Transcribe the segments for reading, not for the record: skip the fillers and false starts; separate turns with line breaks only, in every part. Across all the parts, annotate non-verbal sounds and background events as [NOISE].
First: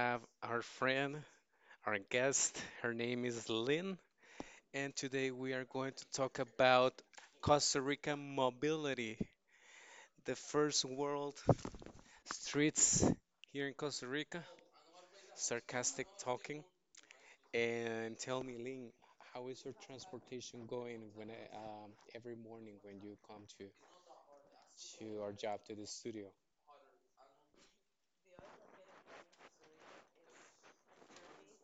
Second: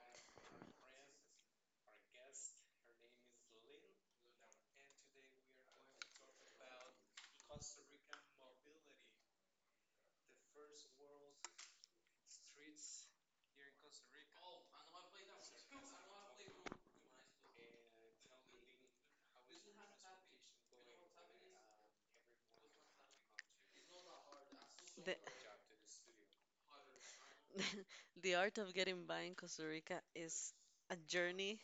have our friend, our guest. Her name is Lynn, and today we are going to talk about Costa Rica mobility, the first world streets here in Costa Rica. Sarcastic talking. And tell me, Lynn, how is your transportation going when every morning when you come to
The,
to our job to the studio?
[LAUGHS] the art of getting by in Costa Rica is a journey,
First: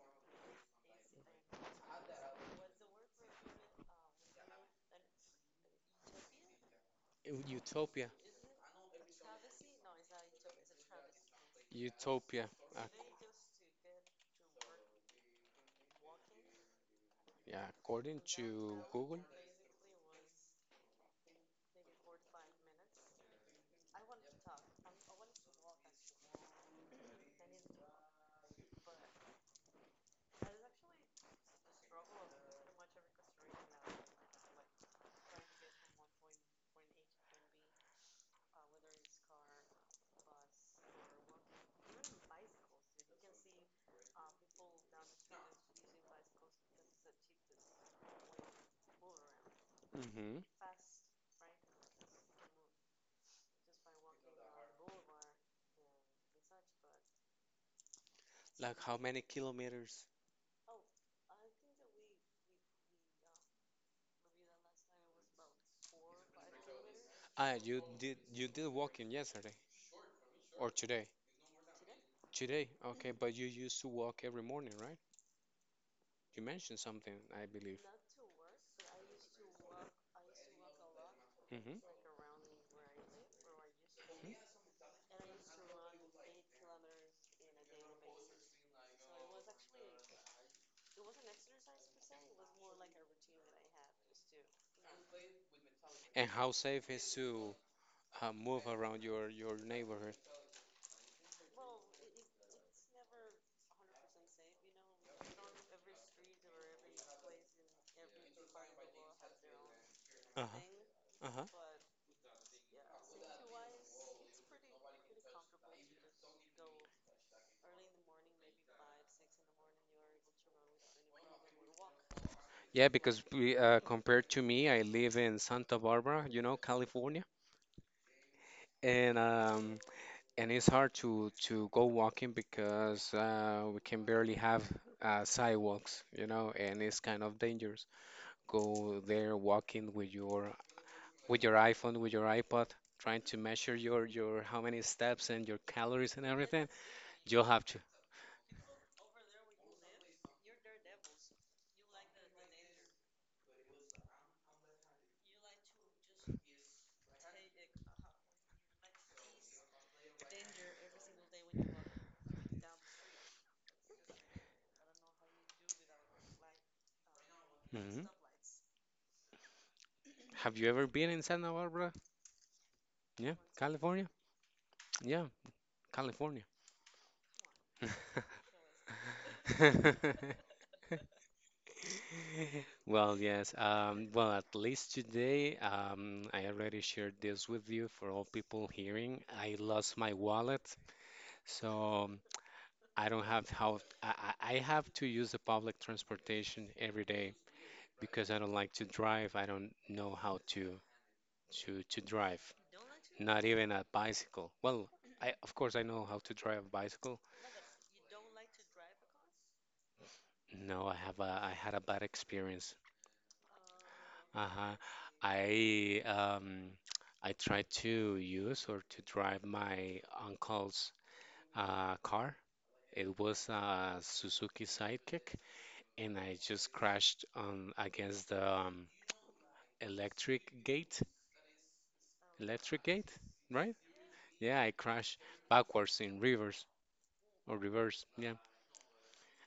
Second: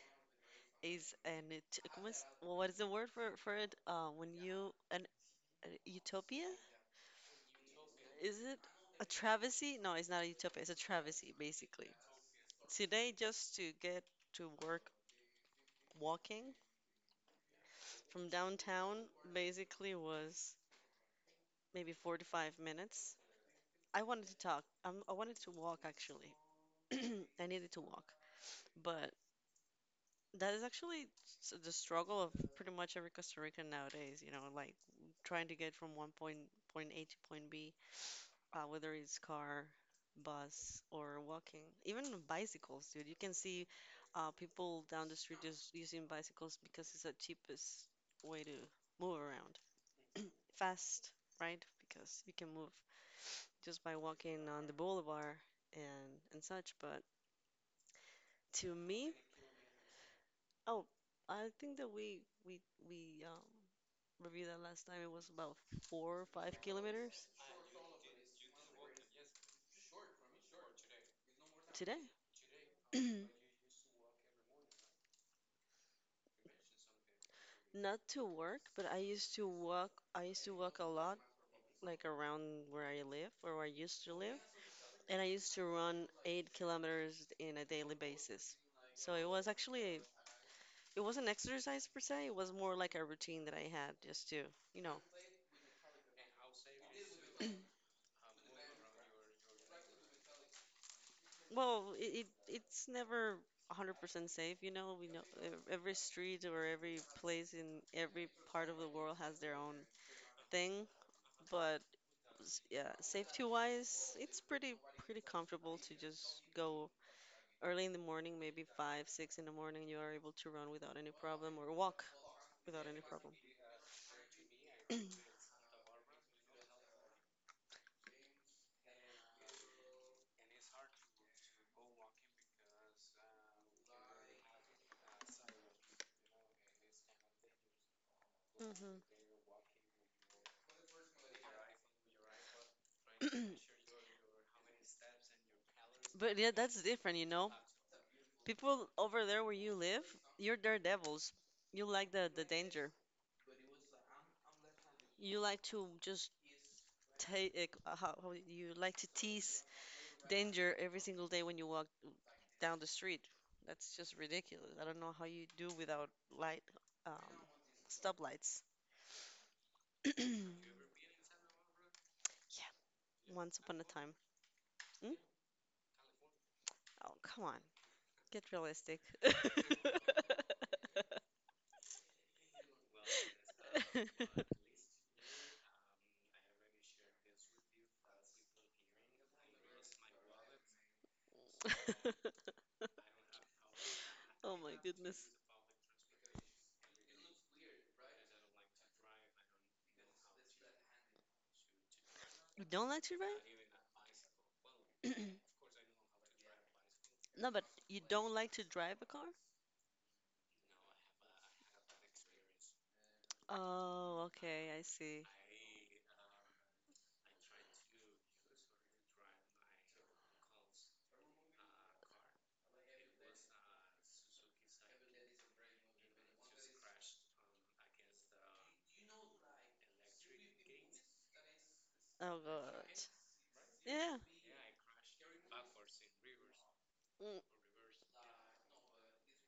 is an ut- ¿cómo es? Well, what is the word for it? When you an, a utopia?
Utopia.
Is it a travesty? No, it's not a utopia. It's a travesty, basically.
Utopia.
Today, just to get to work walking
Yeah, according
from
to
downtown,
Google.
basically was maybe 45 minutes. I wanted to talk. I wanted to walk actually. [CLEARS THROAT] I needed to walk, but that is actually the struggle of pretty much every Costa Rican nowadays, you know, like trying to get from one point point A to point B, whether it's car, bus, or walking, even bicycles, dude. You can see people down the street just using bicycles because it's the cheapest way to move around.
hmm
Fast, right? Because you can move just by walking on the boulevard and such. But to
like how
me,
many kilometers?
oh, I think that we review that last time. It was about 4 or 5 kilometers
Ah, you did walking yesterday or today?
today.
Today, okay, but you used to walk every morning, right? You mentioned something, I believe.
Not to work, but I used to walk. I used to walk a lot,
Hmm.
like around where I live or where I used to live. And I used to run 8 kilometers in a daily basis. So it was actually, it wasn't exercise per se. It was more like a routine that I had just to, you know,
And how safe is to move around your neighborhood?
well, it it's never 100% safe, you know. We know every street or every place in every part of the world has their own thing.
Uh-huh. Uh-huh.
But yeah, safety wise, it's pretty comfortable to just go early in the morning, maybe five, six in the morning. You are able to run without any problem or walk without
Yeah,
any.
because we compared to me, I live in Santa Barbara, California, and um, and it's hard to go walking because we can barely have sidewalks, and it's kind of dangerous.
Mhm.
Go there walking with your iPhone, with your iPod, trying to measure
[CLEARS THROAT]
your how many steps and your calories and
But yeah,
everything.
that's different, you
You'll
know.
have to.
People over there where you live, you're daredevils. You like the danger. You like to just take how you like to tease danger every single day when you walk down the street. That's just ridiculous. I don't know how you do without light, um,
Mhm.
stoplights.
Have you
[CLEARS THROAT]
ever been in Santa Barbara?
Yeah,
Yeah,
once upon a
California.
time. Hmm?
Yeah, California.
Oh, come on. Get realistic. [LAUGHS]
[LAUGHS] Well, yes. Well, at least today, I already shared this with you for all people hearing. I lost my wallet, so I don't have how I, I
Oh
I
my
have to
goodness.
use the public transportation every day because I don't like to drive. I don't know how to drive,
You don't like to drive?
not even a bicycle. Well, I of course
[CLEARS THROAT]
I know how to drive a bicycle.
No, but you don't like to drive a car?
No, I had a bad experience.
Oh, okay,
Uh-huh.
I see.
I [TSK] I tried to use or to drive my uncle's car. It was a Suzuki Sidekick, and I just crashed on against the electric gate.
Oh
Electric
God.
gate, right?
Yeah.
Yeah, I crashed backwards in reverse
Mm,
or reverse. Yeah,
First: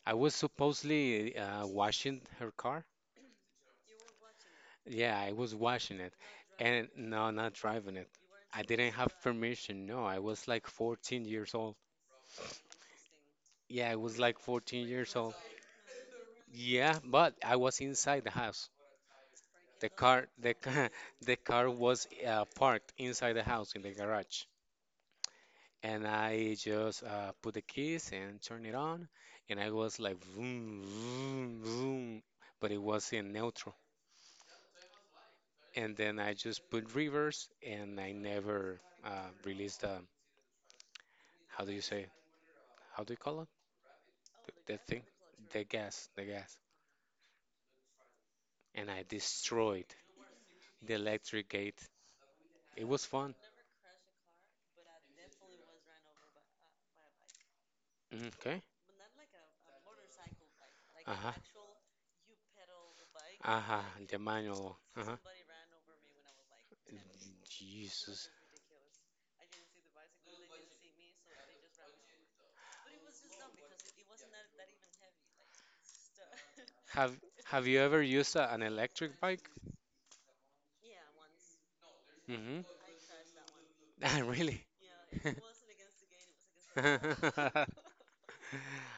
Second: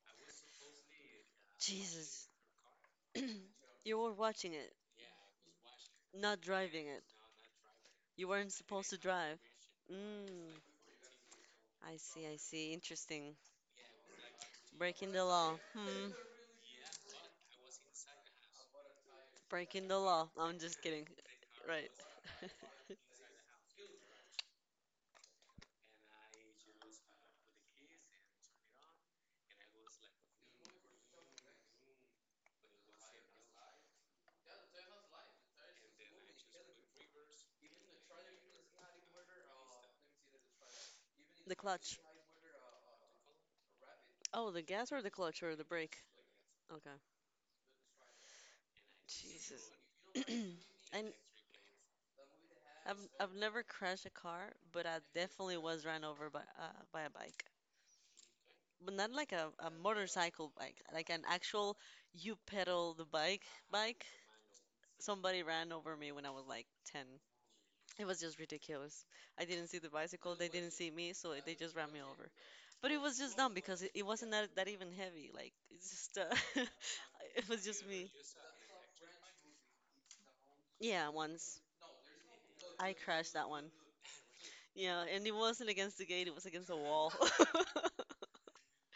I was supposedly washing
Jesus.
her car.
[CLEARS THROAT] You were watching it,
Yeah, I was watching it.
not driving
And
it.
no, not driving it.
You weren't
I
supposed
didn't
to
have
drive.
permission. No, I was
Mm,
like 14 years old.
I see, I see. Interesting.
Yeah, I was like 14
Breaking
years
the
old.
law. Hmm.
Yeah, but I was inside the house.
Breaking
The
the
car,
law. No,
the
I'm just
car,
kidding. [LAUGHS]
[LAUGHS] the car
Right.
was
[LAUGHS]
parked inside the house in the garage. And I just put the keys and turn it on, and I was like vroom, vroom, vroom, but it was in neutral. And then I just put reverse, and I never uh, released the,
The
how do you
clutch.
say, how do you call it?
Oh, the
The
gas or
thing,
the clutch or the
the
brake?
gas, the gas.
Okay.
And I
Jesus.
destroyed
[CLEARS THROAT]
the
And
electric gate. It was
I've I've
fun.
never crashed a car, but I definitely was run over by a bike.
Mm. Okay.
But not like a motorcycle bike, like an
Uh-huh.
actual you pedal the bike
Uh-huh.
bike.
The manual. Uh-huh.
Somebody ran over me when I was like 10. It was
Jesus.
just ridiculous. I didn't see the bicycle, they didn't see me, so they just ran me over. But it was just dumb because it wasn't that even heavy. Like, it's just, [LAUGHS]
Have
it
Have
was
you
just
ever
me.
used an electric bike?
Yeah, once.
Mm-hmm.
I crashed that one.
[LAUGHS] Really?
Yeah, and it wasn't against the gate, it was against the wall. [LAUGHS]
[LAUGHS]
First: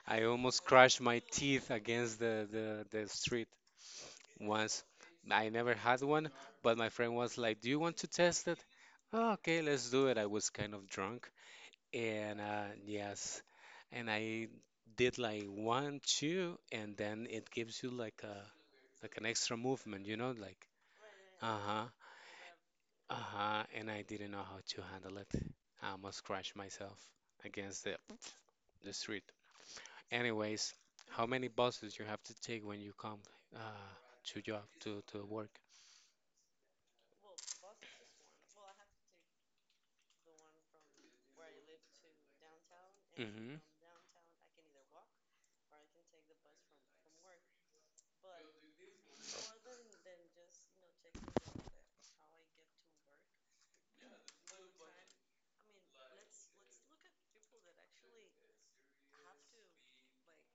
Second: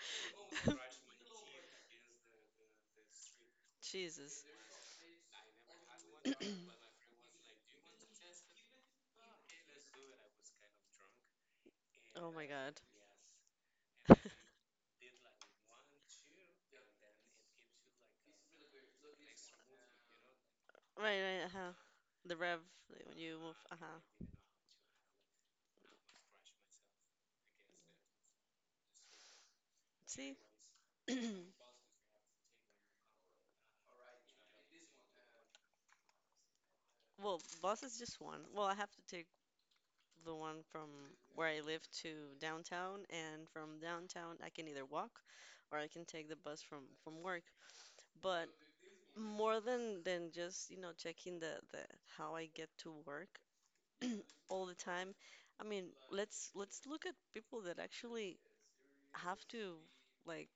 I almost crashed my teeth against the street
Jesus.
once. I never had one, but my friend was like, "Do you want to test it?" "Oh, okay, let's do it." I was kind of drunk.
Oh
And
my god.
yes, and I
[LAUGHS]
did like one, two, and then it gives you like a like an extra movement, like
Right, right, uh huh.
uh-huh,
The rev, like, when you move,
uh-huh.
uh
And
huh.
I didn't know how to handle it. I almost crashed myself against the street.
See?
Anyways, how
[CLEARS THROAT]
many buses you have to take when you come uh to job to work?
Well, bus is just one. Well, I have to take the one from where I live to downtown, and
Mm-hmm.
from downtown I can either walk or I can take the bus from work. But more than just, you know, checking the how I get to work all the time, I mean, let's look at people that actually have to like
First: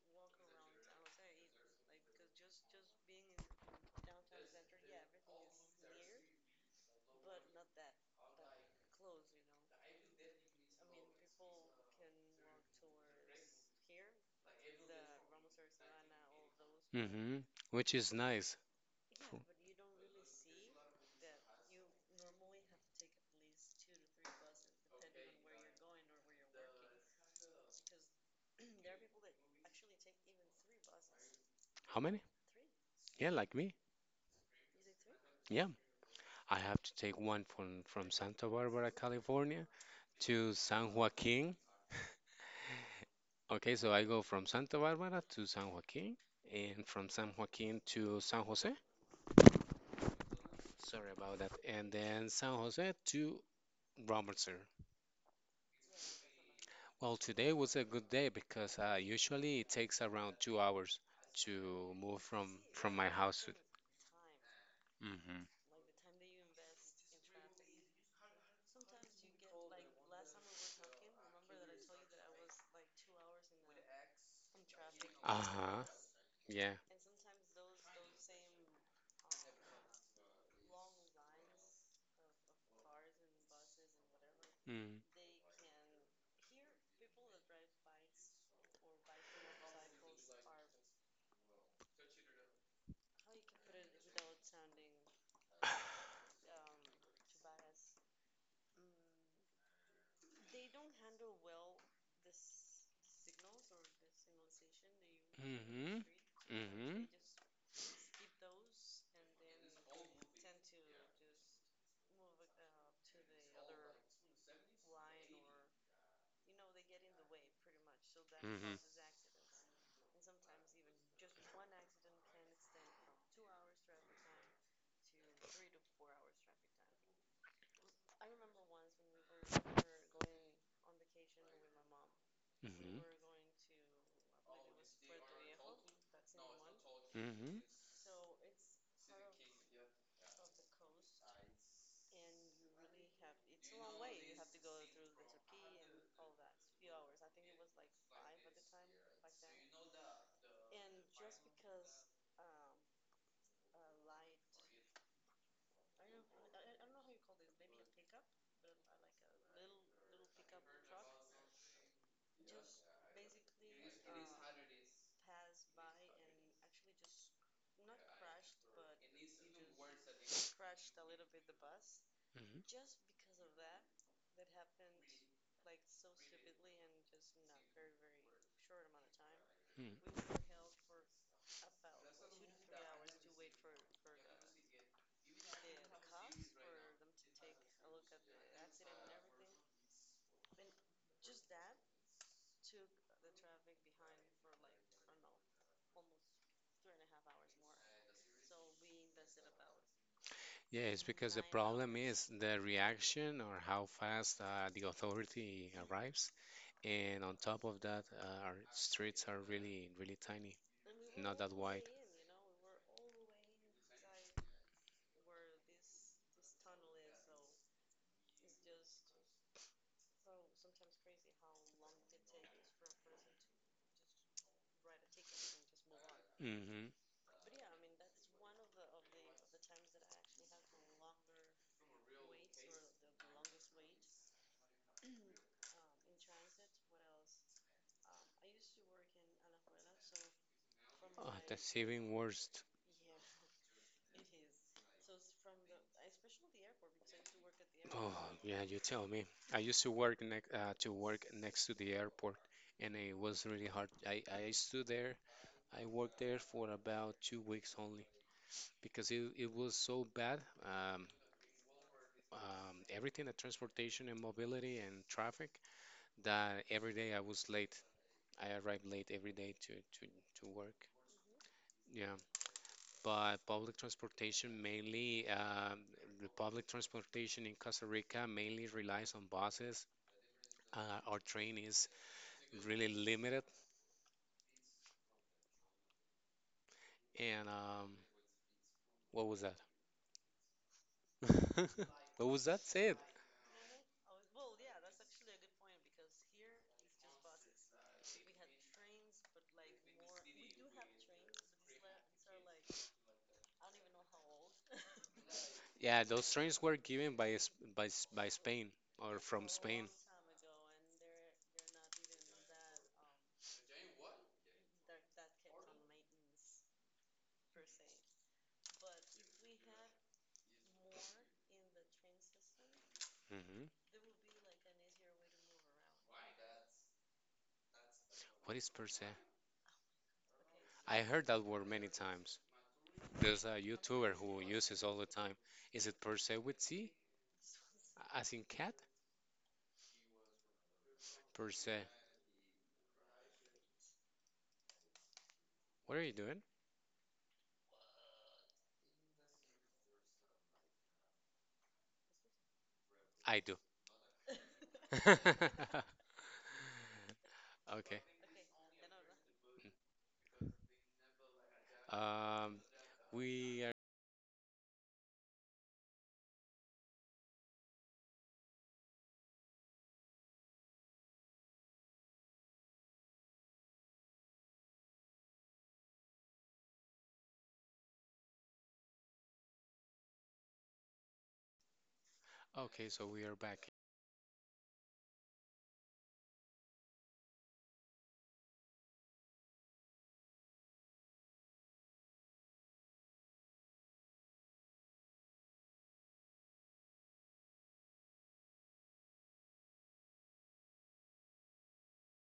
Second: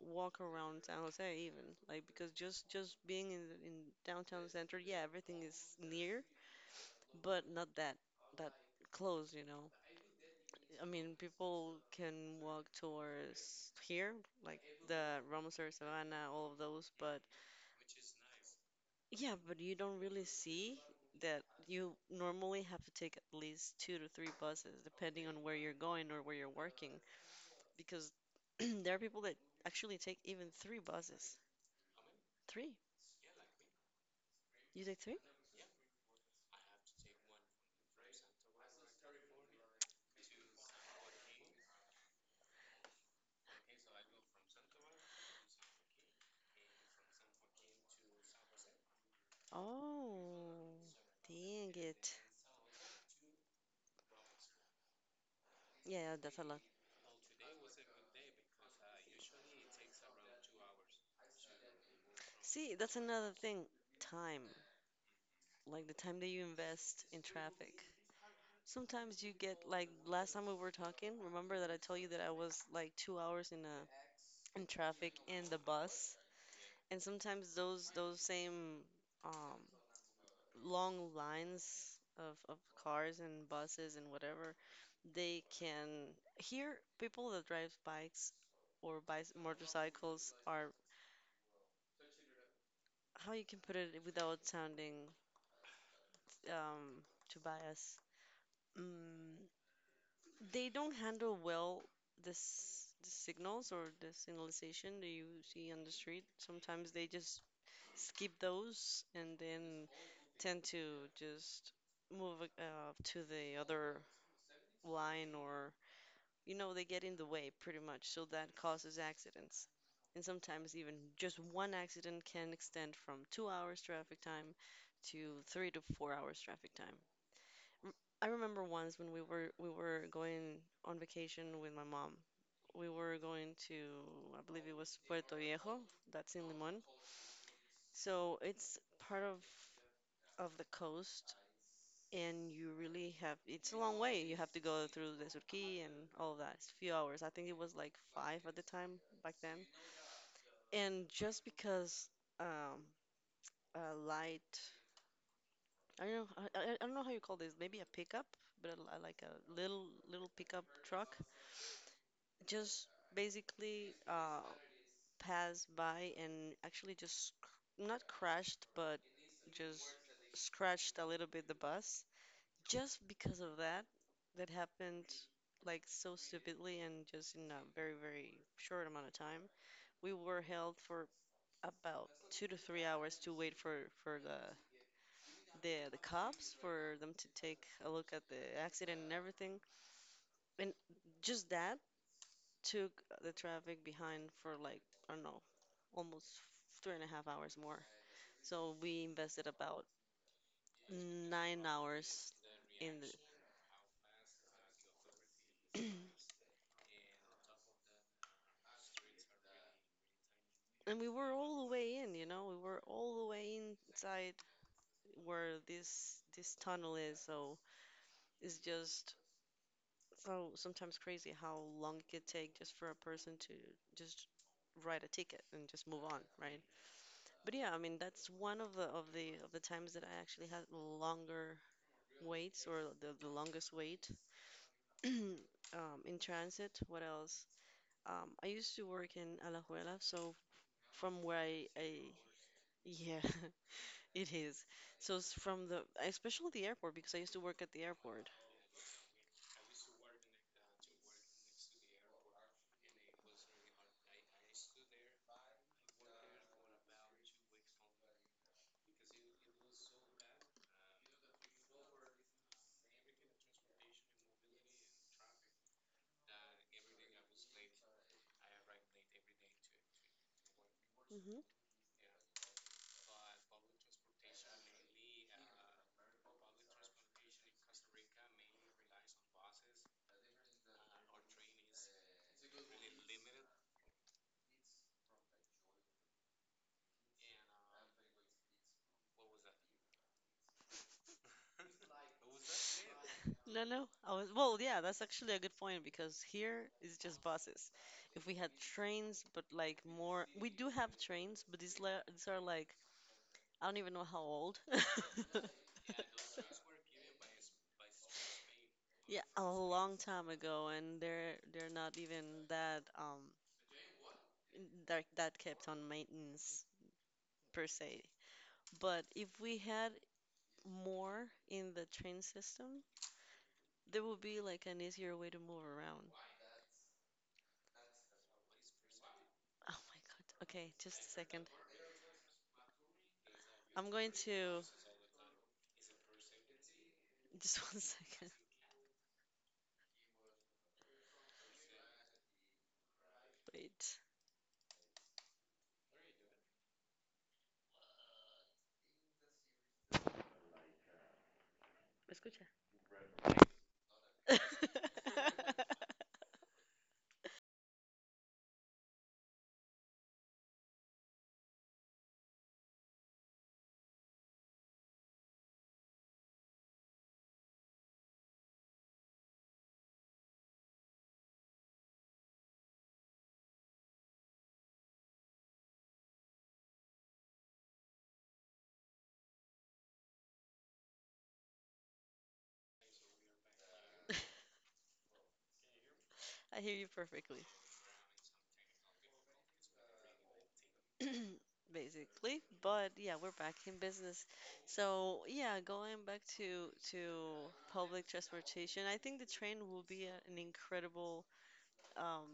walk around San Jose even, like because just being in downtown center, yeah, everything is near but not that close, you know. I mean, people can walk towards here, like the Ramoser Savannah, all of those, but
Hmm. Which is nice.
yeah,
For-
but you don't really see that you normally have to take at least two to three buses, depending on where you're going or where you're working, because [CLEARS THROAT] there are people that actually take even three buses.
How many?
Three?
Yeah, like me.
You take three?
Yeah, I have to take one from Santa Barbara, California to San Joaquin. Okay, so I go from Santa Barbara to San Joaquin and from San Joaquin to San Jose.
Oh,
Sorry about that.
dang
And
it.
then San Jose to Robertson.
Yeah, that's a lot.
Well, today was a good day because usually it takes around 2 hours to move from
See, that's
from my
another
house.
thing. Time.
Hmm.
Like the time that you invest in traffic. Sometimes you get like last time we were talking, remember that I told you that I was like 2 hours in traffic in the
Uh-huh.
bus,
Yeah.
and sometimes those same um, long lines of cars and buses and whatever,
Mm.
they can hear people that drive bikes or bikes motorcycles are how you can put it without sounding um, to bias. Mm, They don't handle well this the signals or the signalization that you see on the
Mm-hmm.
street. Sometimes
Mm-hmm.
they just skip those and then tend to just move to the other line or you know they get in the way pretty much. So that
Mm-hmm.
causes accidents. And sometimes even just one accident can extend from 2 hours traffic time to 3 to 4 hours traffic time. I remember once when we were going on vacation with my mom, we
Mm-hmm.
were going to, I believe it was Puerto Viejo, that's in Limon.
Mm-hmm.
So it's part of the coast, and you really have, it's a long way. You have to go through the Surquí and all of that. It's a few hours. I think it was like five at the time back then. And just because um, a light, I don't know, I don't know how you call this, maybe a pickup, but like a little pickup truck, just basically passed by and actually just not crashed, but just scratched a little bit the bus.
Mm-hmm.
Just because of that, that happened like so stupidly and just in a very, very short amount of time. We were held for about 2 to 3 hours to wait for the cops for them to take a look at the accident and everything. And just that took the traffic behind for like, I don't know, almost three and a half hours more. So we invested about
Yeah, it's because the
nine
problem
hours
is the
in the,
reaction or how fast the authority arrives. And on top of that, our streets are really, really tiny,
and we were
not that
all the
wide.
way in, you know, we were all the way inside where this tunnel is. So it's just so sometimes crazy how long it could take just for a person to just write a ticket and just move on, right?
Mm-hmm.
But yeah, I mean that's one of the of the times that I actually had longer waits or the longest wait in transit. What else? I used to work in Alajuela, so from where
Oh, that's
I
even worse.
yeah, [LAUGHS] it is. So it's from the, especially the airport, because I used to work at the
Oh,
airport.
yeah, you tell me. I used to work next to the airport, and it was really hard. I stood there. I worked there for about 2 weeks only because it was so bad. Um, everything, the transportation and mobility and traffic, that every day I was late. I arrived late every day to work.
Hmm.
Yeah, by public transportation, mainly the public transportation in Costa Rica mainly relies on buses. Our train is really limited. And what was that? [LAUGHS] What was that said?
No, no, I was, well, yeah, that's actually a good point because here is just buses. If we had trains, but like more, we do have trains, but these, these are like, I don't even know how old.
Yeah, those trains were
[LAUGHS]
given by Spain or
Yeah, a
from Spain.
long time ago, and they're not even that that kept on maintenance per se. But if we had more in the train system,
Mhm.
there would be like an easier way to move around.
What is per se?
Oh my God. Okay, just
I
a
heard that
second.
word many times. There's a
I'm going
YouTuber who
to
uses all the time. Is it per se with C,
[LAUGHS] just one second.
as in cat? Per se.
Wait.
What are you doing?
¿Me Escucha.
I do. [LAUGHS]
[LAUGHS]
Okay. Um, we are. Okay, so we are back.
I hear you perfectly. Basically. But yeah, we're back in business. So yeah, going back to public transportation, I think the train will be a, an incredible um,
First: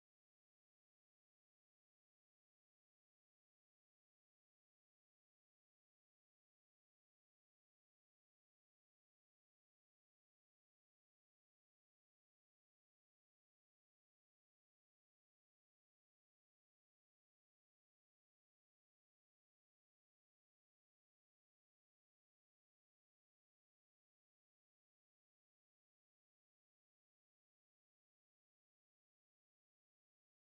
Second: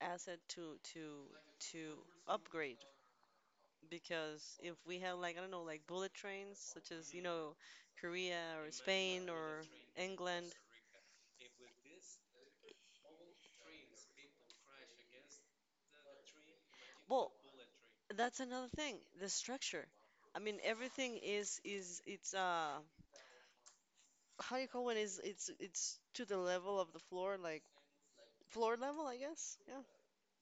asset to to to upgrade because if we have like I don't know like bullet trains such as you know Korea or Spain or England, well, that's another thing. The structure. I mean, everything is it's how do you call it's it's to the level of the floor, like floor level, I guess. Yeah.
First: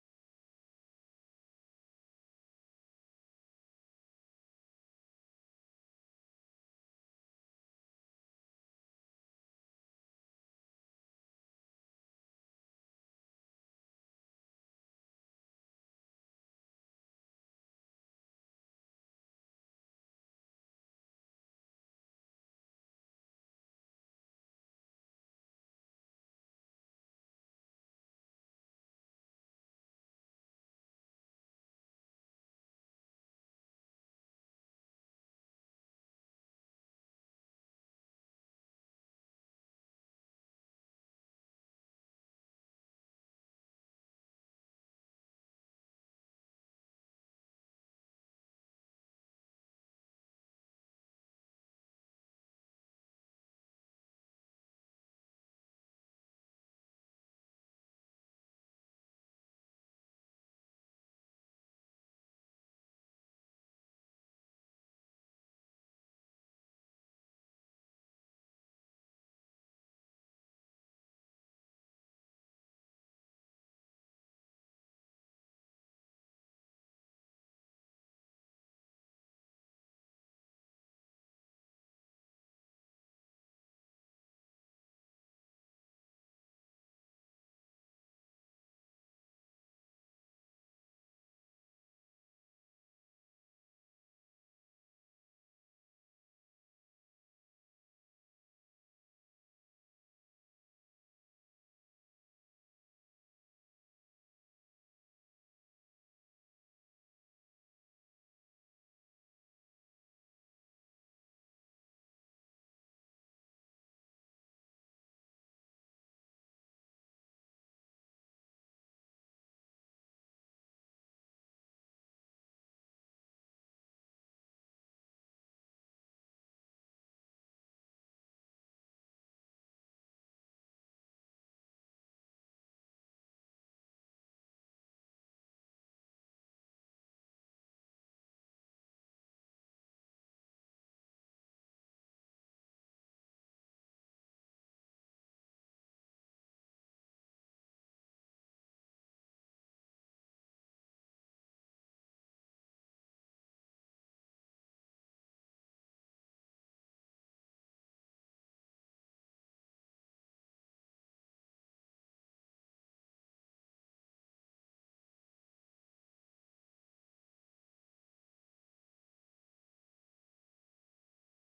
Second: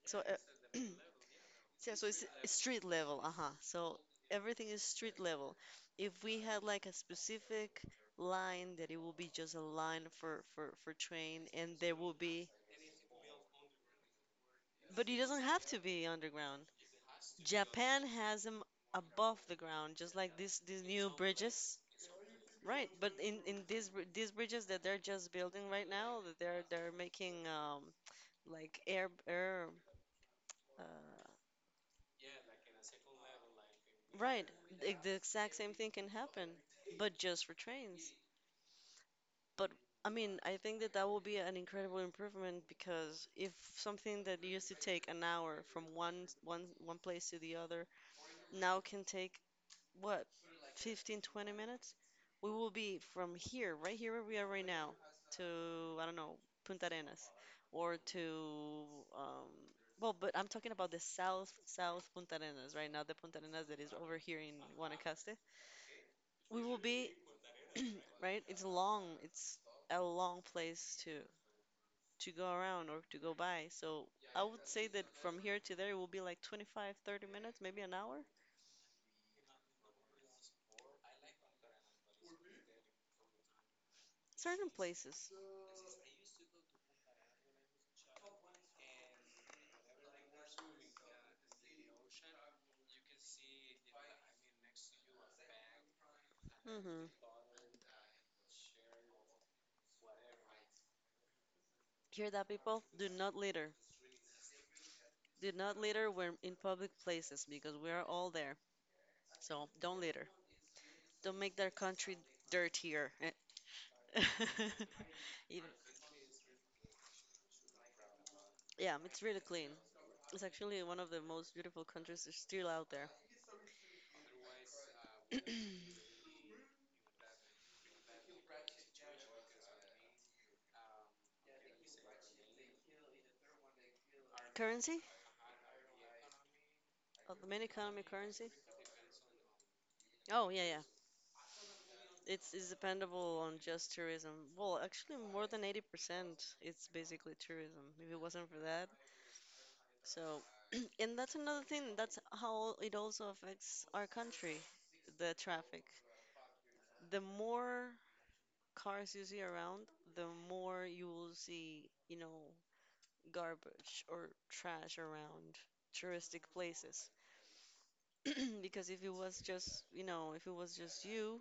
So, [CLEARS THROAT] yeah, so it's street level. Uh-huh. So everything is street level. If we had like a specific line that it will be just a line for for train and there will be, but it doesn't have to be underground. Japan has them above the ground, just like this these new bridges. Right, but in these these bridges that they're just building right now, that they're making like air uh, Right. The exact same thing can happen, but just for trains. But I mean, I think that that will be an incredible improvement because if something that used to take an hour from one place to the other now can take, what, 15-20 minutes, we will be from here, right here where we are right now, to, I don't know, Punta Arenas or to um well. But I'm talking about the south Punta Arenas right now, the Punta Arenas that is over here in Guanacaste. We will be right. It's a long place to go around or to go by. So I would say that from here to there it will be like 25, 30 minutes, maybe an hour, certain places. Hmm. Hear that people do not litter, do not litter when in public places because we are all there. So don't litter, don't make their country dirtier, eh. [LAUGHS] Even- yeah, it's really clean. It's actually one of the most beautiful countries that's still out there. Currency The main economy currency. Oh yeah, yeah. It's dependable on just tourism. Well, actually, more than 80% it's basically tourism. If it wasn't for that, so. [CLEARS THROAT] And that's another thing. That's how it also affects our country, the traffic. The more cars you see around, the more you will see, garbage or trash around touristic places. [CLEARS THROAT] Because if it was just, if it was just you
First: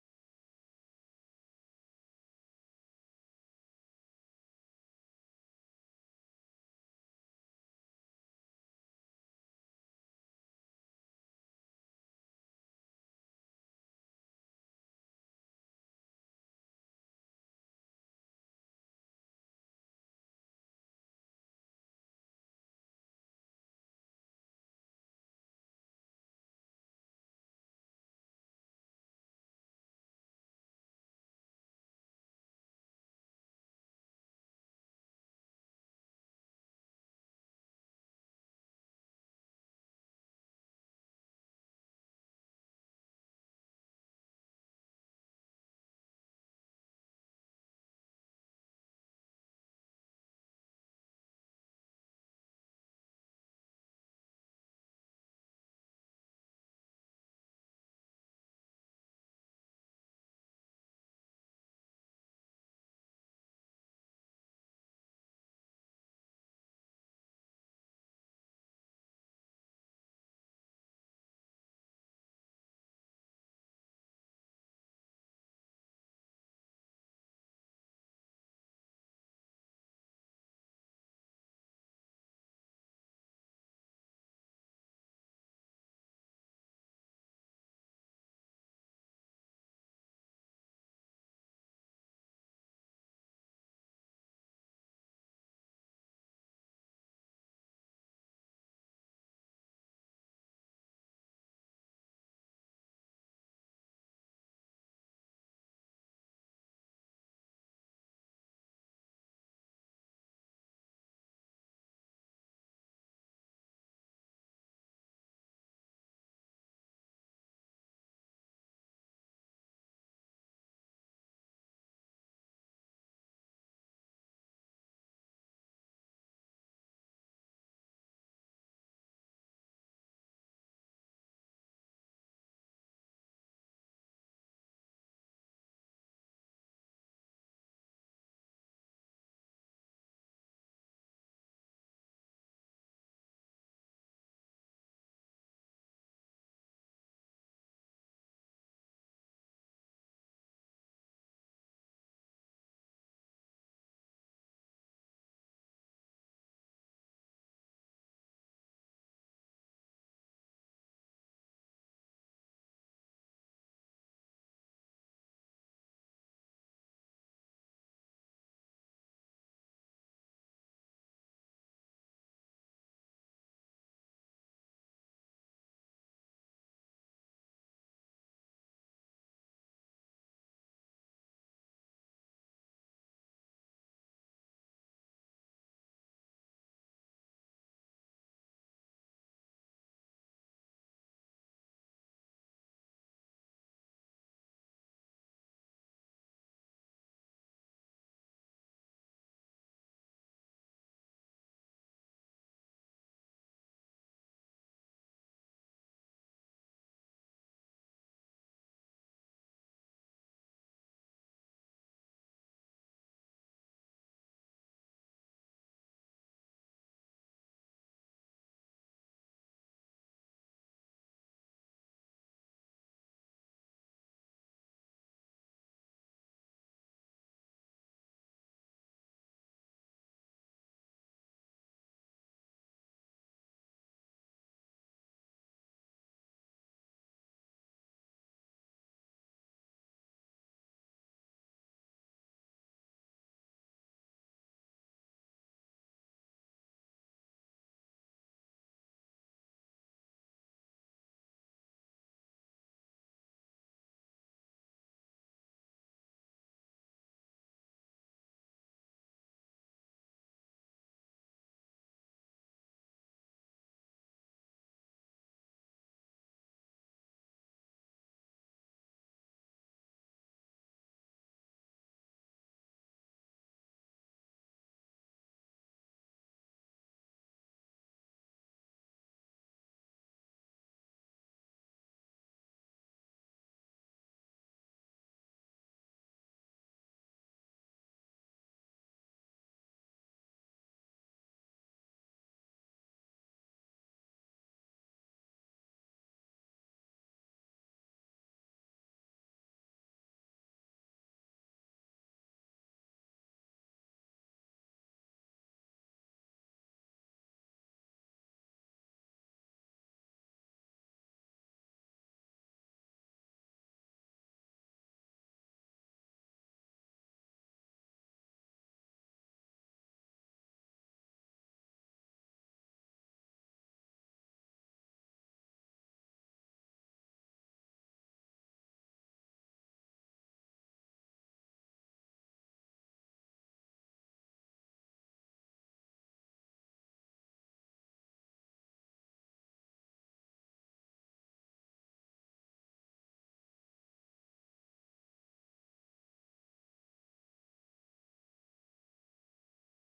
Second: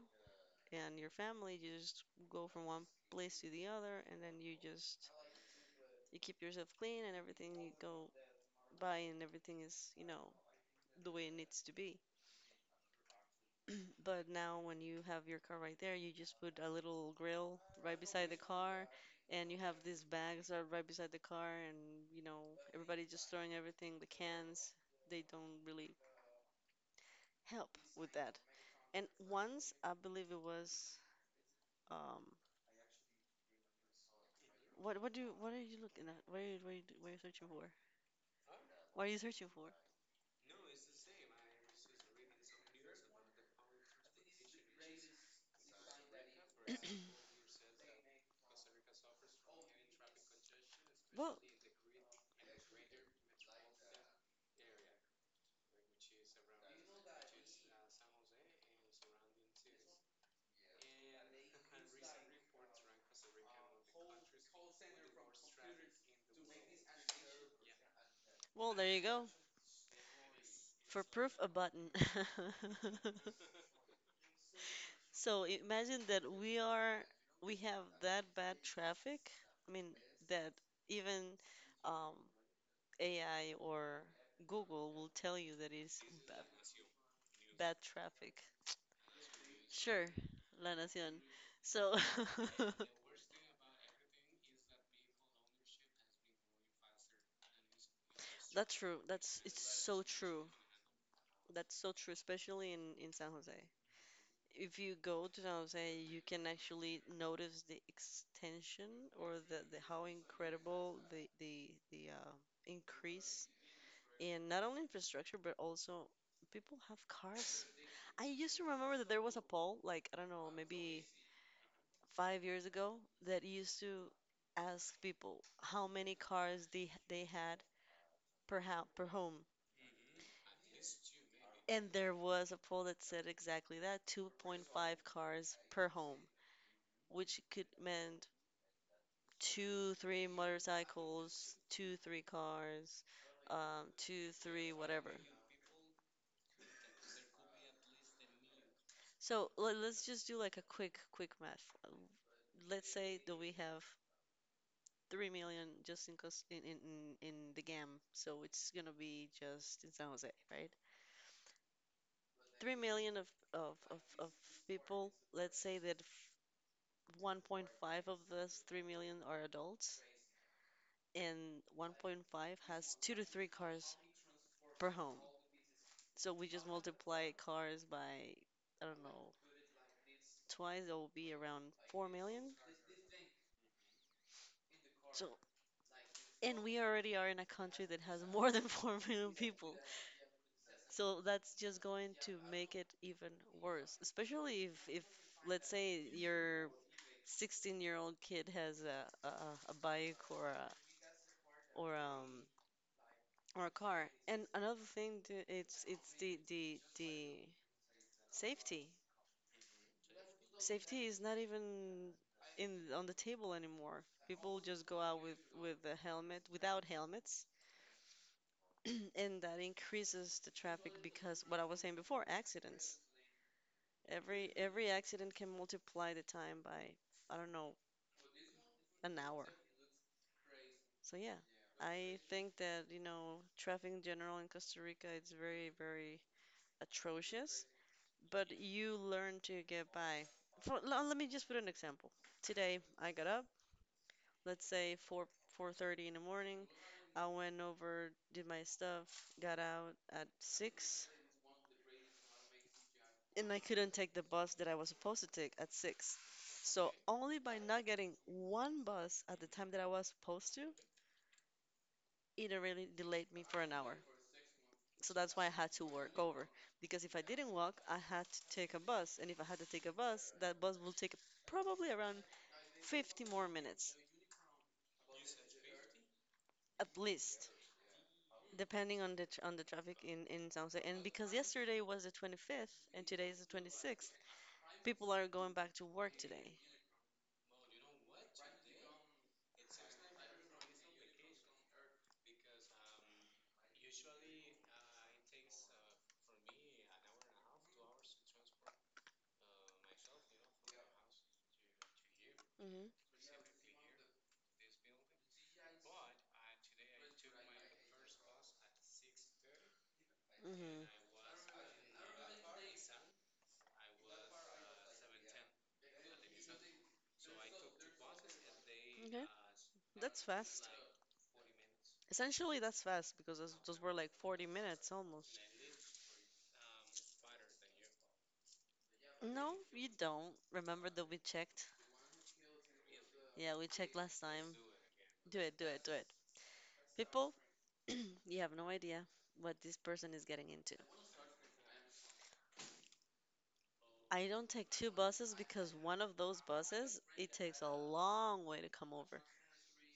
and your family, you just go from one place to the other, and then you keep yourself clean and everything you go by, and everything is, the way it needs to be. But now when you have your car right there, you just put a little grill right beside the car, and you have these bags that are right beside the car and, you know, everybody just throwing everything, the cans, they don't really help with that. And once I believe it was um what are you looking at? What are you searching for? What are you searching for? Well, there you go. For proof, a button. [LAUGHS] So imagine that we have that bad traffic. I mean that even um, AI or Google will tell you that it's bad bad traffic. Sure, La Nación. So, [LAUGHS] that's true. That's It's so true. That's so true, especially in San Jose. If you go to San Jose, you can actually notice the extension, or the, how incredible the increase in not only infrastructure but also people have cars. I used to remember that there was a poll, like, I don't know, maybe 5 years ago, that used to ask people how many cars they had per home. And there was a poll that said exactly that, 2.5 cars per home, which could meant two, three motorcycles, two, three cars, two, three, whatever. So let's just do like a quick, quick math. Let's say that we have 3 million just in cus in the GAM, so it's gonna be just in San Jose, right? 3 million of of people. Let's say that 1.5 of those 3 million are adults, and 1.5 has two to three cars per home. So we just multiply cars by, I don't know, twice. It will be around 4 million. So, and we already are in a country that has more than [LAUGHS] 4 million people. So that's just going to make it even worse, especially if let's say your 16-year-old kid has a bike, or or um or a car. And another thing, it's the safety. Safety is not even in on the table anymore. People just go out with a helmet, without helmets. [CLEARS THROAT] And that increases the traffic because, what I was saying before, accidents. Every accident can multiply the time by, I don't know, an hour. So yeah, I think that, traffic in general in Costa Rica, it's very, very atrocious, but you learn to get by. Let me just put an example. Today I got up, let's say 4, 4:30 in the morning. I went over, did my stuff, got out at 6, and I couldn't take the bus that I was supposed to take at 6. So only by not getting one bus at the time that I was supposed to, it really delayed me for an hour. So that's why I had to work over, because if I didn't walk, I had to take a bus, and if I had to take a bus, that bus will take probably around 50 more minutes at least. Depending on the tr on the traffic in San Jose, and because yesterday was the 25th and today is the 26th, people are going back to work today. Hmm. Hmm. Okay. That's fast. Essentially, that's fast because those were like 40 minutes almost. No, you don't. Remember that we checked? Yeah, we checked last time. Do it, do it, do it. People, [CLEARS THROAT] you have no idea what this person is getting into. I don't take two buses because one of those buses, it takes a long way to come over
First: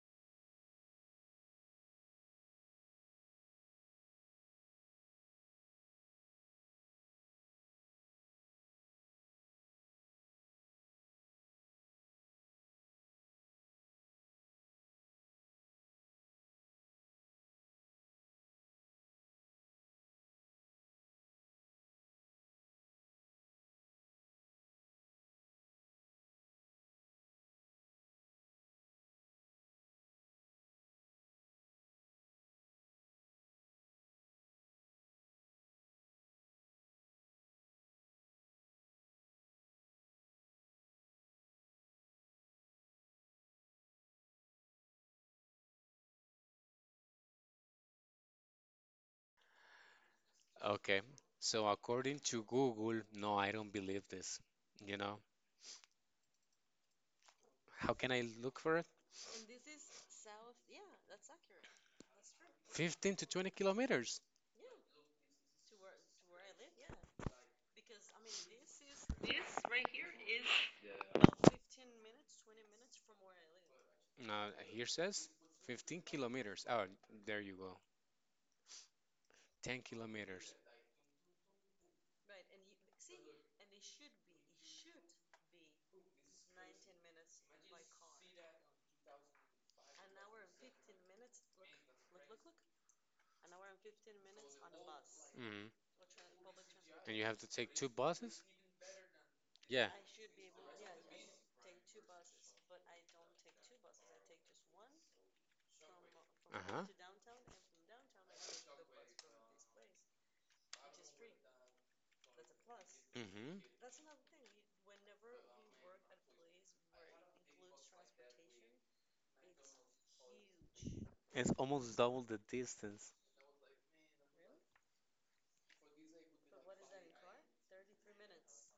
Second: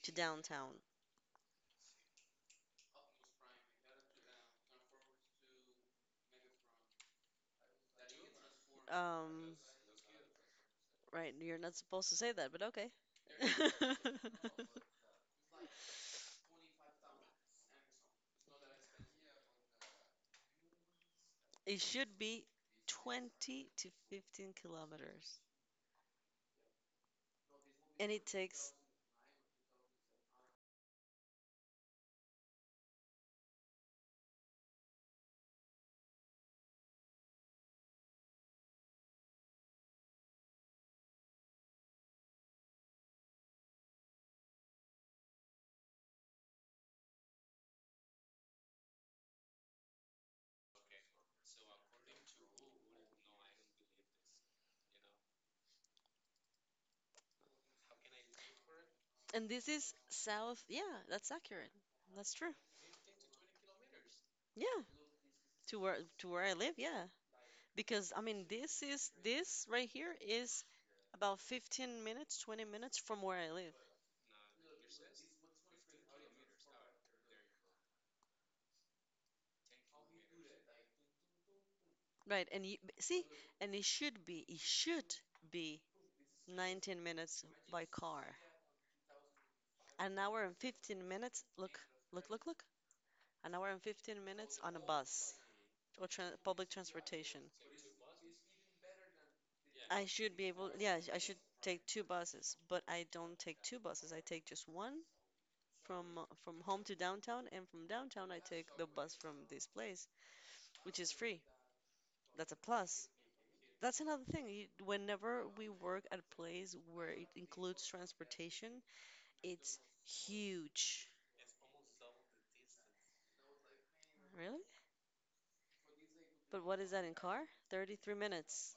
to downtown. Um, right, you're not supposed to say that, but okay. [LAUGHS] It should be 20 to 15 kilometers, and it takes.
Okay. So according to Google, no, I don't believe this. You know, how can I look for it?
And this is south. Yeah, that's accurate. That's true.
15 to 20 kilometers.
Yeah, to where I live. Yeah, because I mean, this right here is about 15 minutes, 20 minutes from where I live.
Here says 15 kilometers. Oh, there you go. 10 kilometers.
Right, and you see, and it should be 19 minutes by car. An hour and 15 minutes, look, look, look, look. An hour and 15 minutes on a bus
hmm
or tran public
And you have
transportation.
to take two buses? Yeah.
I should be able, yeah, I should take two buses, but I don't take two buses. I take just one from from
Uh-huh.
home to downtown, and from downtown I take the bus from this place, which is free. That's a plus.
hmm
That's another thing. You, whenever we work at a place where it includes transportation, it's huge.
It's almost double the distance.
Really? But what is that in car? 33 minutes.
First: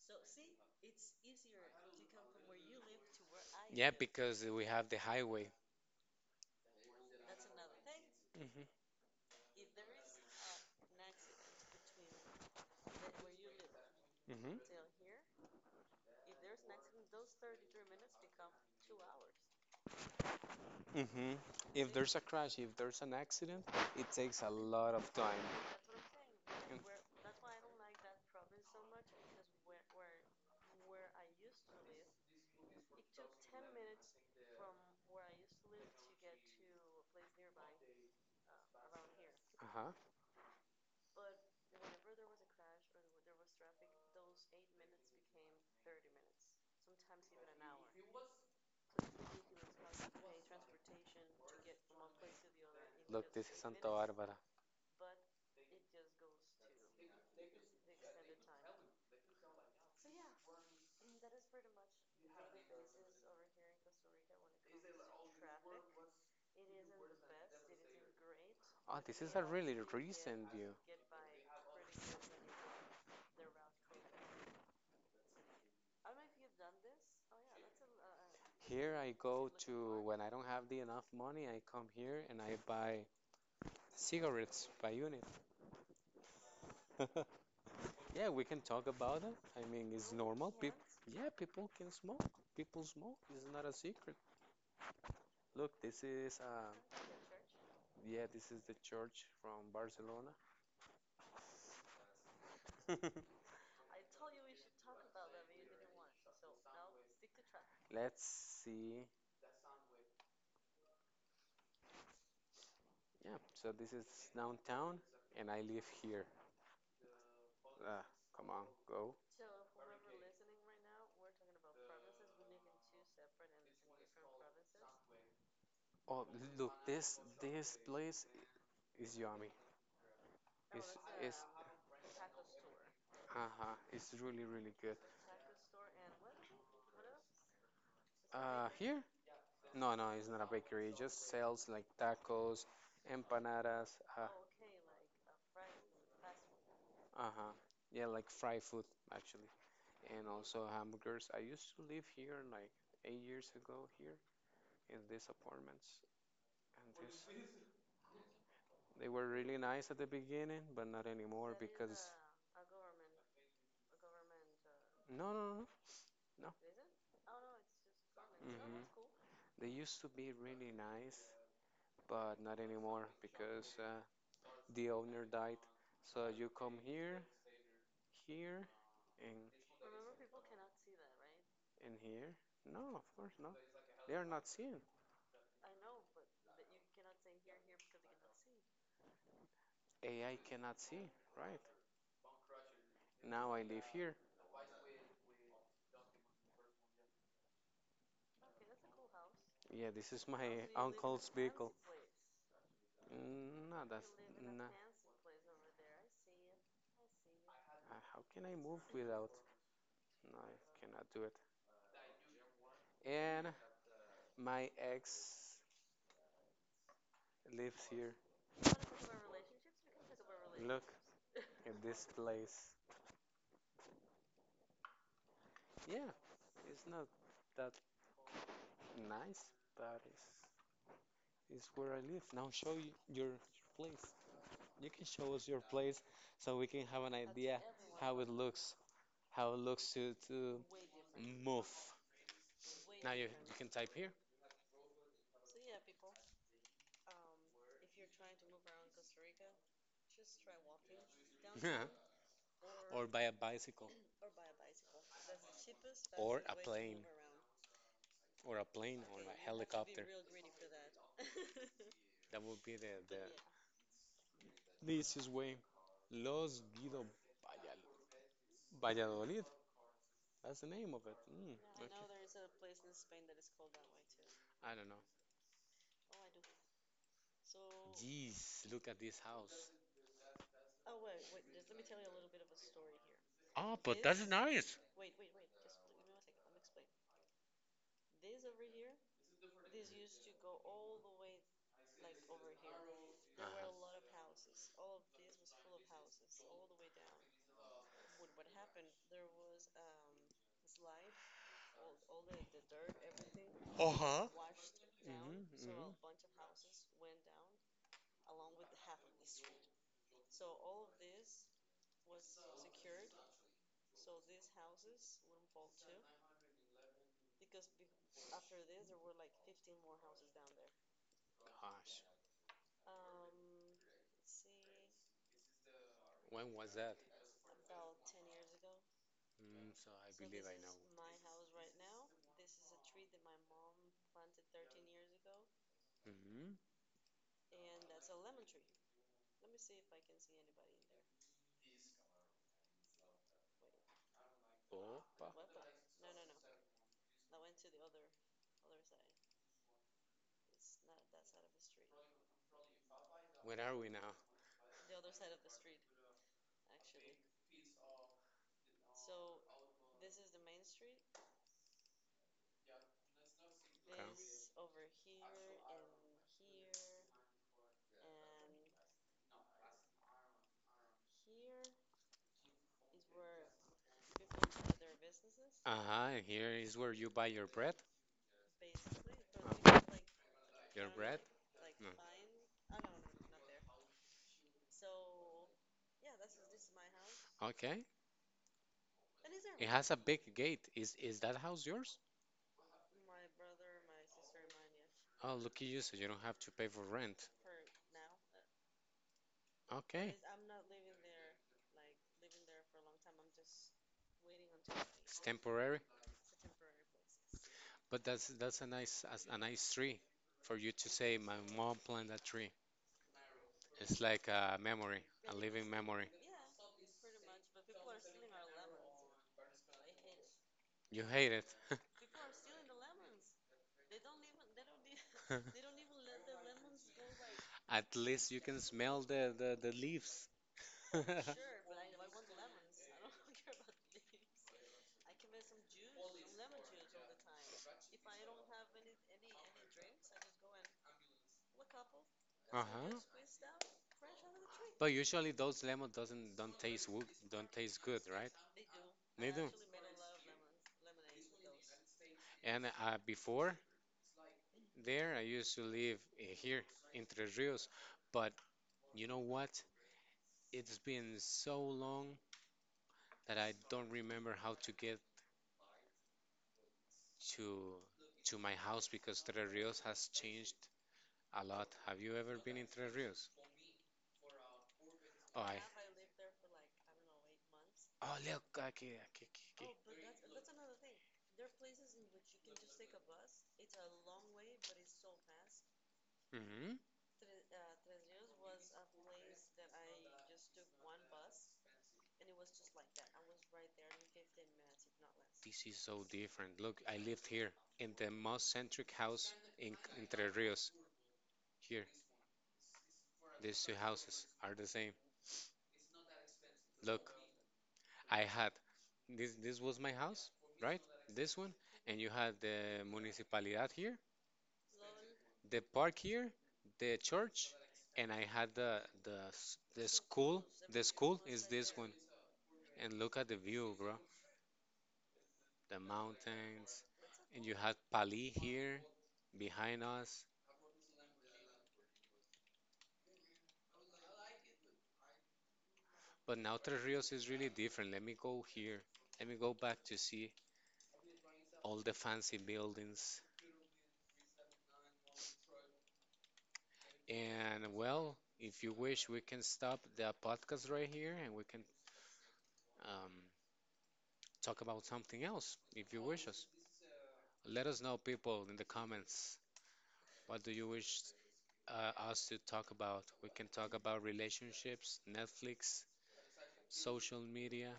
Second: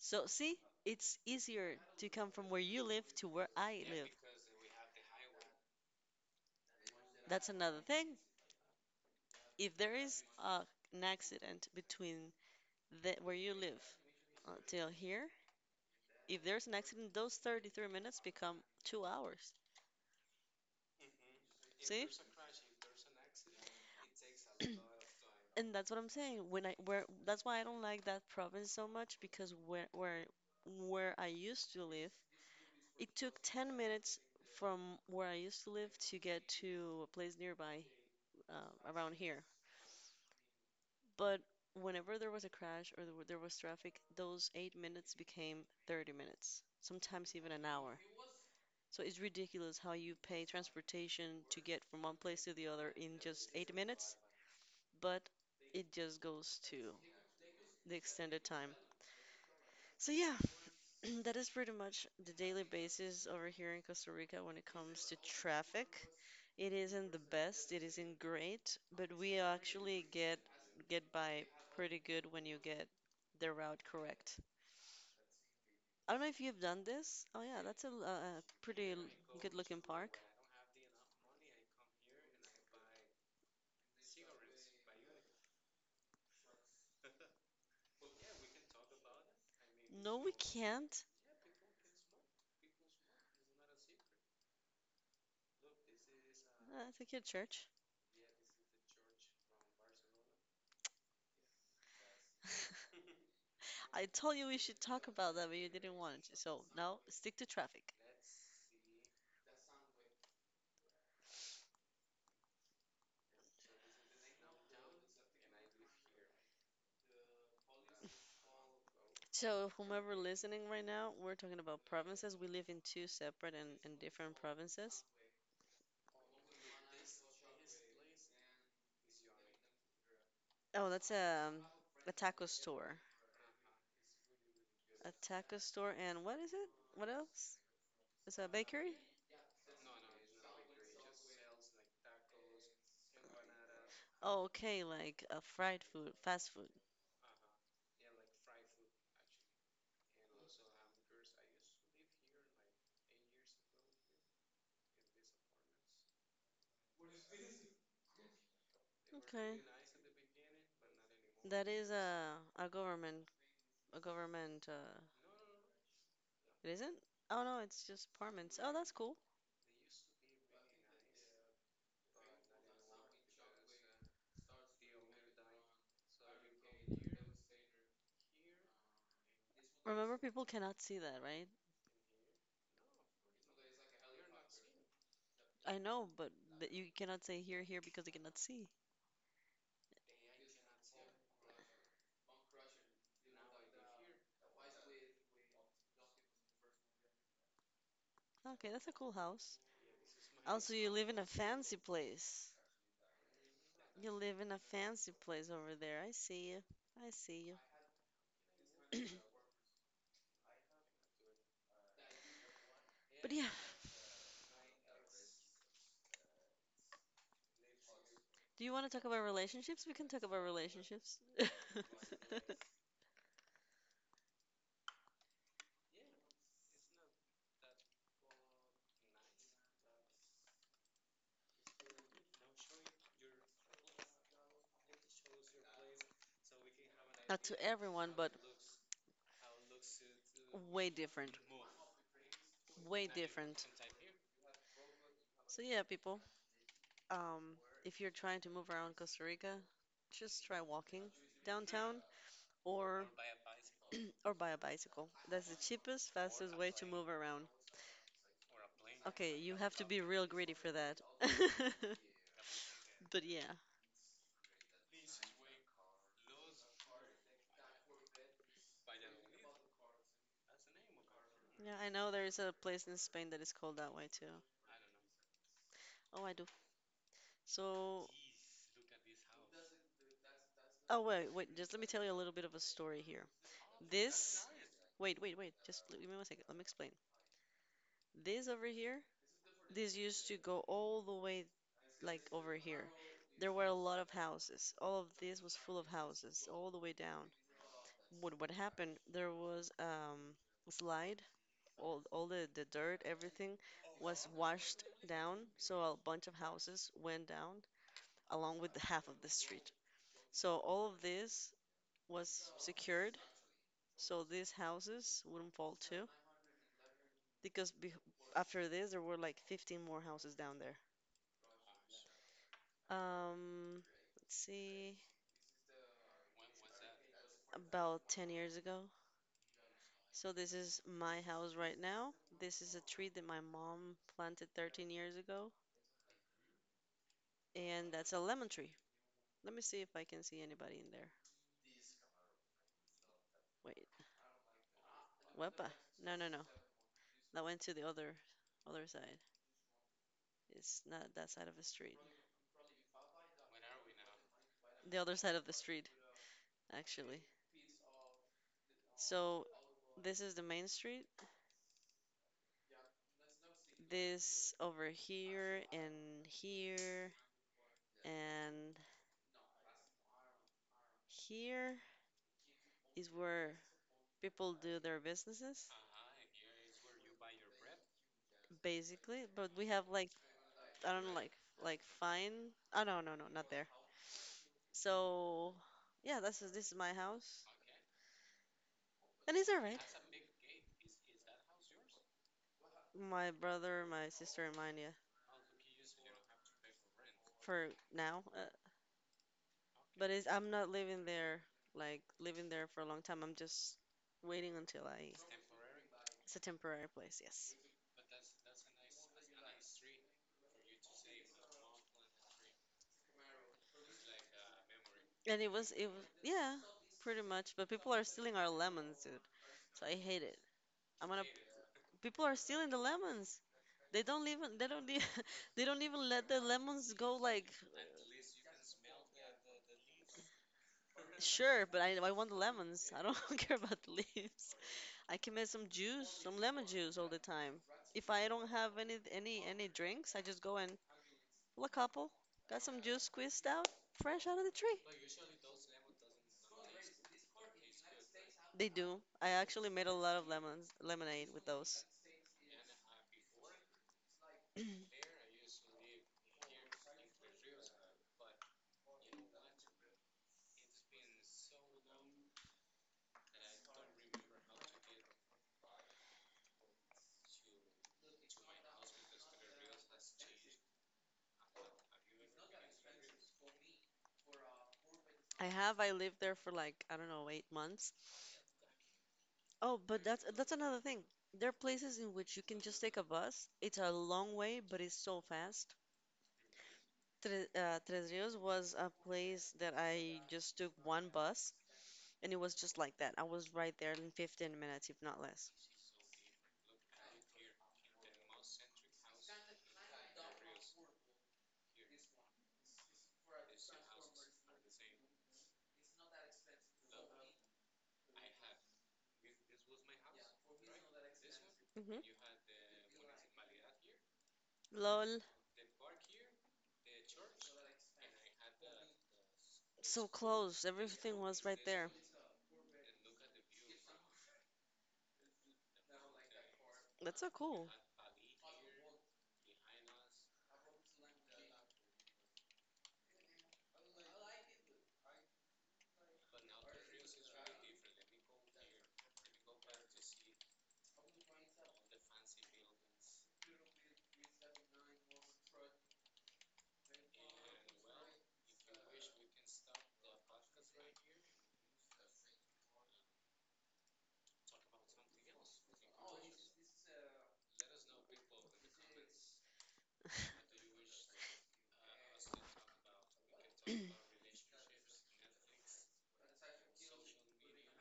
So, see, it's easier to come from where you live to where I
Yeah,
live.
because we have the highway.
That's another thing.
hmm
If there is an accident between where you live
hmm
until here, if there's an accident, those 33 minutes become 2 hours.
hmm If
See?
there's a crash, if there's an accident, it takes a lot of time.
And that's what I'm saying. When I
And
where That's why I don't like that province so much, because where I used to live, it took 10 minutes from where I used to live to get to a place nearby, around here.
Ajá.
But whenever there was a crash, or there was traffic, those 8 minutes became 30 minutes, sometimes even an hour. So it's ridiculous how you pay transportation to get from one place to the other in
Look,
just
this is
eight
Santa
minutes,
Barbara.
but it just goes to the extended time. So yeah, [CLEARS THROAT] that is pretty much the daily basis over here in Costa Rica when it comes to traffic. It isn't the best, it isn't great,
Oh,
but
this is
we
a really
actually
recent view.
get by pretty good when you get the route correct. I don't know if you've done this. Oh yeah, that's a pretty
Here I go
good looking
to
park.
when I don't have the enough money, I come here and I buy cigarettes by unit. [LAUGHS] Yeah, we can talk about it. I mean, it's
No, we
normal. People,
can't.
yeah, people can smoke. People smoke. It's not a secret. Look, this is uh,
It's a cute church.
yeah, this is the church from Barcelona.
[LAUGHS]
[LAUGHS]
I told you we should talk about that, but you didn't want to. So now stick to traffic.
Let's see. Yeah, so this is downtown, and I live here. Uh, come on, go.
So, whomever listening right now, we're talking about provinces. We live in two separate and different provinces.
Oh, look, this place is yummy.
Oh,
It's
that's
it's,
a taco store.
uh-huh, it's really good.
A taco store, and what is it? What else? Is that a
Uh,
bakery?
here? No, no, it's not a bakery. It just sells like tacos, empanadas. Uh,
Oh, okay, like fried food, fast food.
uh-huh. Yeah, like fried food actually, and also hamburgers. I used to live here like 8 years ago here, in these apartments. And this, they were
Okay.
really nice at the beginning, but not anymore
That is
because
a government a government,
no, no, no, no.
it
Oh no,
isn't? Oh no, it's just
oh,
apartments. Oh,
mhm.
that's
Cool.
cool.
They used to be really nice, but not anymore because the owner died. So you come here, here, and
Remember people cannot see that, right?
and here. No, of course not. They are not seen.
I know, but th you cannot say here, here, because they cannot see.
AI cannot see, right? Now I live here.
Okay, that's a cool house.
Yeah, this is my. Oh,
Also,
so
you live in a
uncle's
fancy
vehicle.
place.
Mm, no,
You
that's
live in a
no.
fancy place over there. I see you. I see you.
How can I move without? No, I cannot do it.
But
And
yeah,
my ex lives here.
do you want to talk about relationships? We can talk about
Look
relationships. [LAUGHS]
at this place. Yeah, it's not that nice, but it's where I live. Now show you your place. You can show us your place so we can have an
Not to
idea
everyone,
how
but
it looks, how it looks to
way different.
move.
Way
Now you
different.
can type here.
So yeah, people. Um, If you're trying to move around Costa Rica, just try walking
[LAUGHS] Yeah,
downtown or
or by a bicycle
[CLEARS THROAT] or buy a bicycle. That's the cheapest,
or
fastest
a
way to
plane
move around.
or a plane or
Okay,
a
you have to be
helicopter,
real greedy for that. [LAUGHS]
that would be the, the
But yeah,
the easiest way. Los Guido Vallal- Valladolid, that's the name of it. Mm,
yeah, I
yeah,
know there is a
okay.
place in Spain that is called that way too.
I don't know.
Oh, I do. So,
Jeez, look at this house.
oh wait, wait, just let me tell you a little bit of a story here.
Oh, but that's
This,
nice.
wait, wait, wait, just give me one second. Let me explain. This over here. This Used to go all the way like over here. There were a lot of
Uh-huh.
houses. All of this was full of houses, all the way down. What happened? There was a slide. All the dirt, everything was washed down.
Mhm,
So a
mhm.
bunch of houses went down along with the half of the street. So all of this was secured so these houses wouldn't fall too, because be after this there were like 15 more houses down there.
Gosh,
Um, let's see.
when was that?
About 10 years ago.
Mm, so I
So
believe
this
I know.
is my house right now. This is a tree that my mom planted 13 years ago,
Hmm.
and that's a lemon tree. Let me see if I can see anybody in there. Wait.
Opa.
Wepa. No, no, no. That went to the other side. It's not that side of the street.
What Where are we now?
The other side of the street, actually. So this is the main street. This
Okay.
over here and here and here is where people do their businesses,
Uh-huh, here is where you buy your bread.
basically. But we have
Uh,
like, I
Your
don't know,
bread?
like
Mm.
fine. Oh no, no, no, not there. So yeah, this is my house,
Okay.
and it's
It
alright.
has a big gate. Is that house yours?
My brother, my sister, and mine. Yeah,
Oh, lucky you, so you don't have to pay for rent.
for now.
But
But
okay.
I'm not living there, like living there for a long time. I'm just waiting until I.
It's temporary,
It's a temporary place, yes.
but that's a a nice tree for you to say. My mom planted that tree. It's like a memory, a
And
living
it was,
memory.
yeah, pretty much. But people are stealing our lemons, dude. So I hate it. I'm
You
gonna
hate it.
People are stealing the lemons. They don't even [LAUGHS] they don't
[LAUGHS]
even let the lemons go. Like,
At least you can smell the leaves.
sure,
[LAUGHS]
but I want the lemons. I don't [LAUGHS] care about the leaves. I can make some juice, some lemon juice all the time. If I don't have any drinks, I just go and pull a couple, got some juice
Uh-huh.
squeezed out, fresh out of the tree.
But usually those lemon doesn't don't taste wo- don't taste good, right?
They do. I
They do.
actually made a lot of lemons lemonade with those.
And before,
[CLEARS THROAT]
there, I used to live here in Tres Rios, but you know what? It's been so long that I don't remember how to get to to my house because Tres Rios has changed a lot. Have you ever been in Tres Rios? Oh,
I
I.
have. I lived there for like, I don't know, 8 months.
Oh, look, aquí, aquí,
Oh,
aquí.
but that's another thing. There are places in which you can just take a bus. It's a long way, but it's so fast.
Oh, mm-hmm.
Tres Rios was a place that I just took one bus, and it was just like that. I was right there in 15 minutes, if not less.
This is so different. Look, I lived here in the most centric house in Entre Rios. Here, these two houses are the same. Look, I had this. This was my house, right? This one,
Hmm.
and you had the municipalidad here,
Lol,
the park here, the church, and I had the
so
school.
close.
The
Everything
school
was
is
right
this
there.
one, and look at the view, bro. The mountains,
That's so
and you
cool.
had Pali here behind us. But now Tres Rios is really different. Let me go here. Let me go back to see all the fancy buildings. And well, if you wish, we can stop the podcast right here and we can um, talk about something else if you wish us. Let us know, people, in the comments. What do you wish us to talk about. We can talk about relationships, Netflix, social media.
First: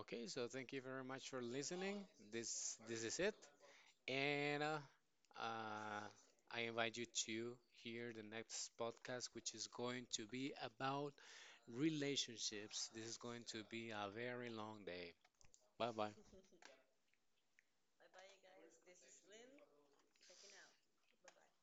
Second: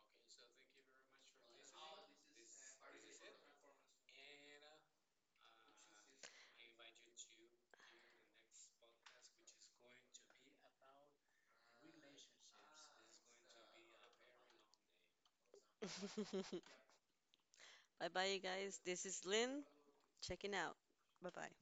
Okay, so thank you very much for listening. This is it, and uh, I invite you to hear the next podcast, which is going to be about relationships. This is going to be a very long day. Bye bye.
[LAUGHS] Bye bye, you guys. This is Lynn. Checking out. Bye bye.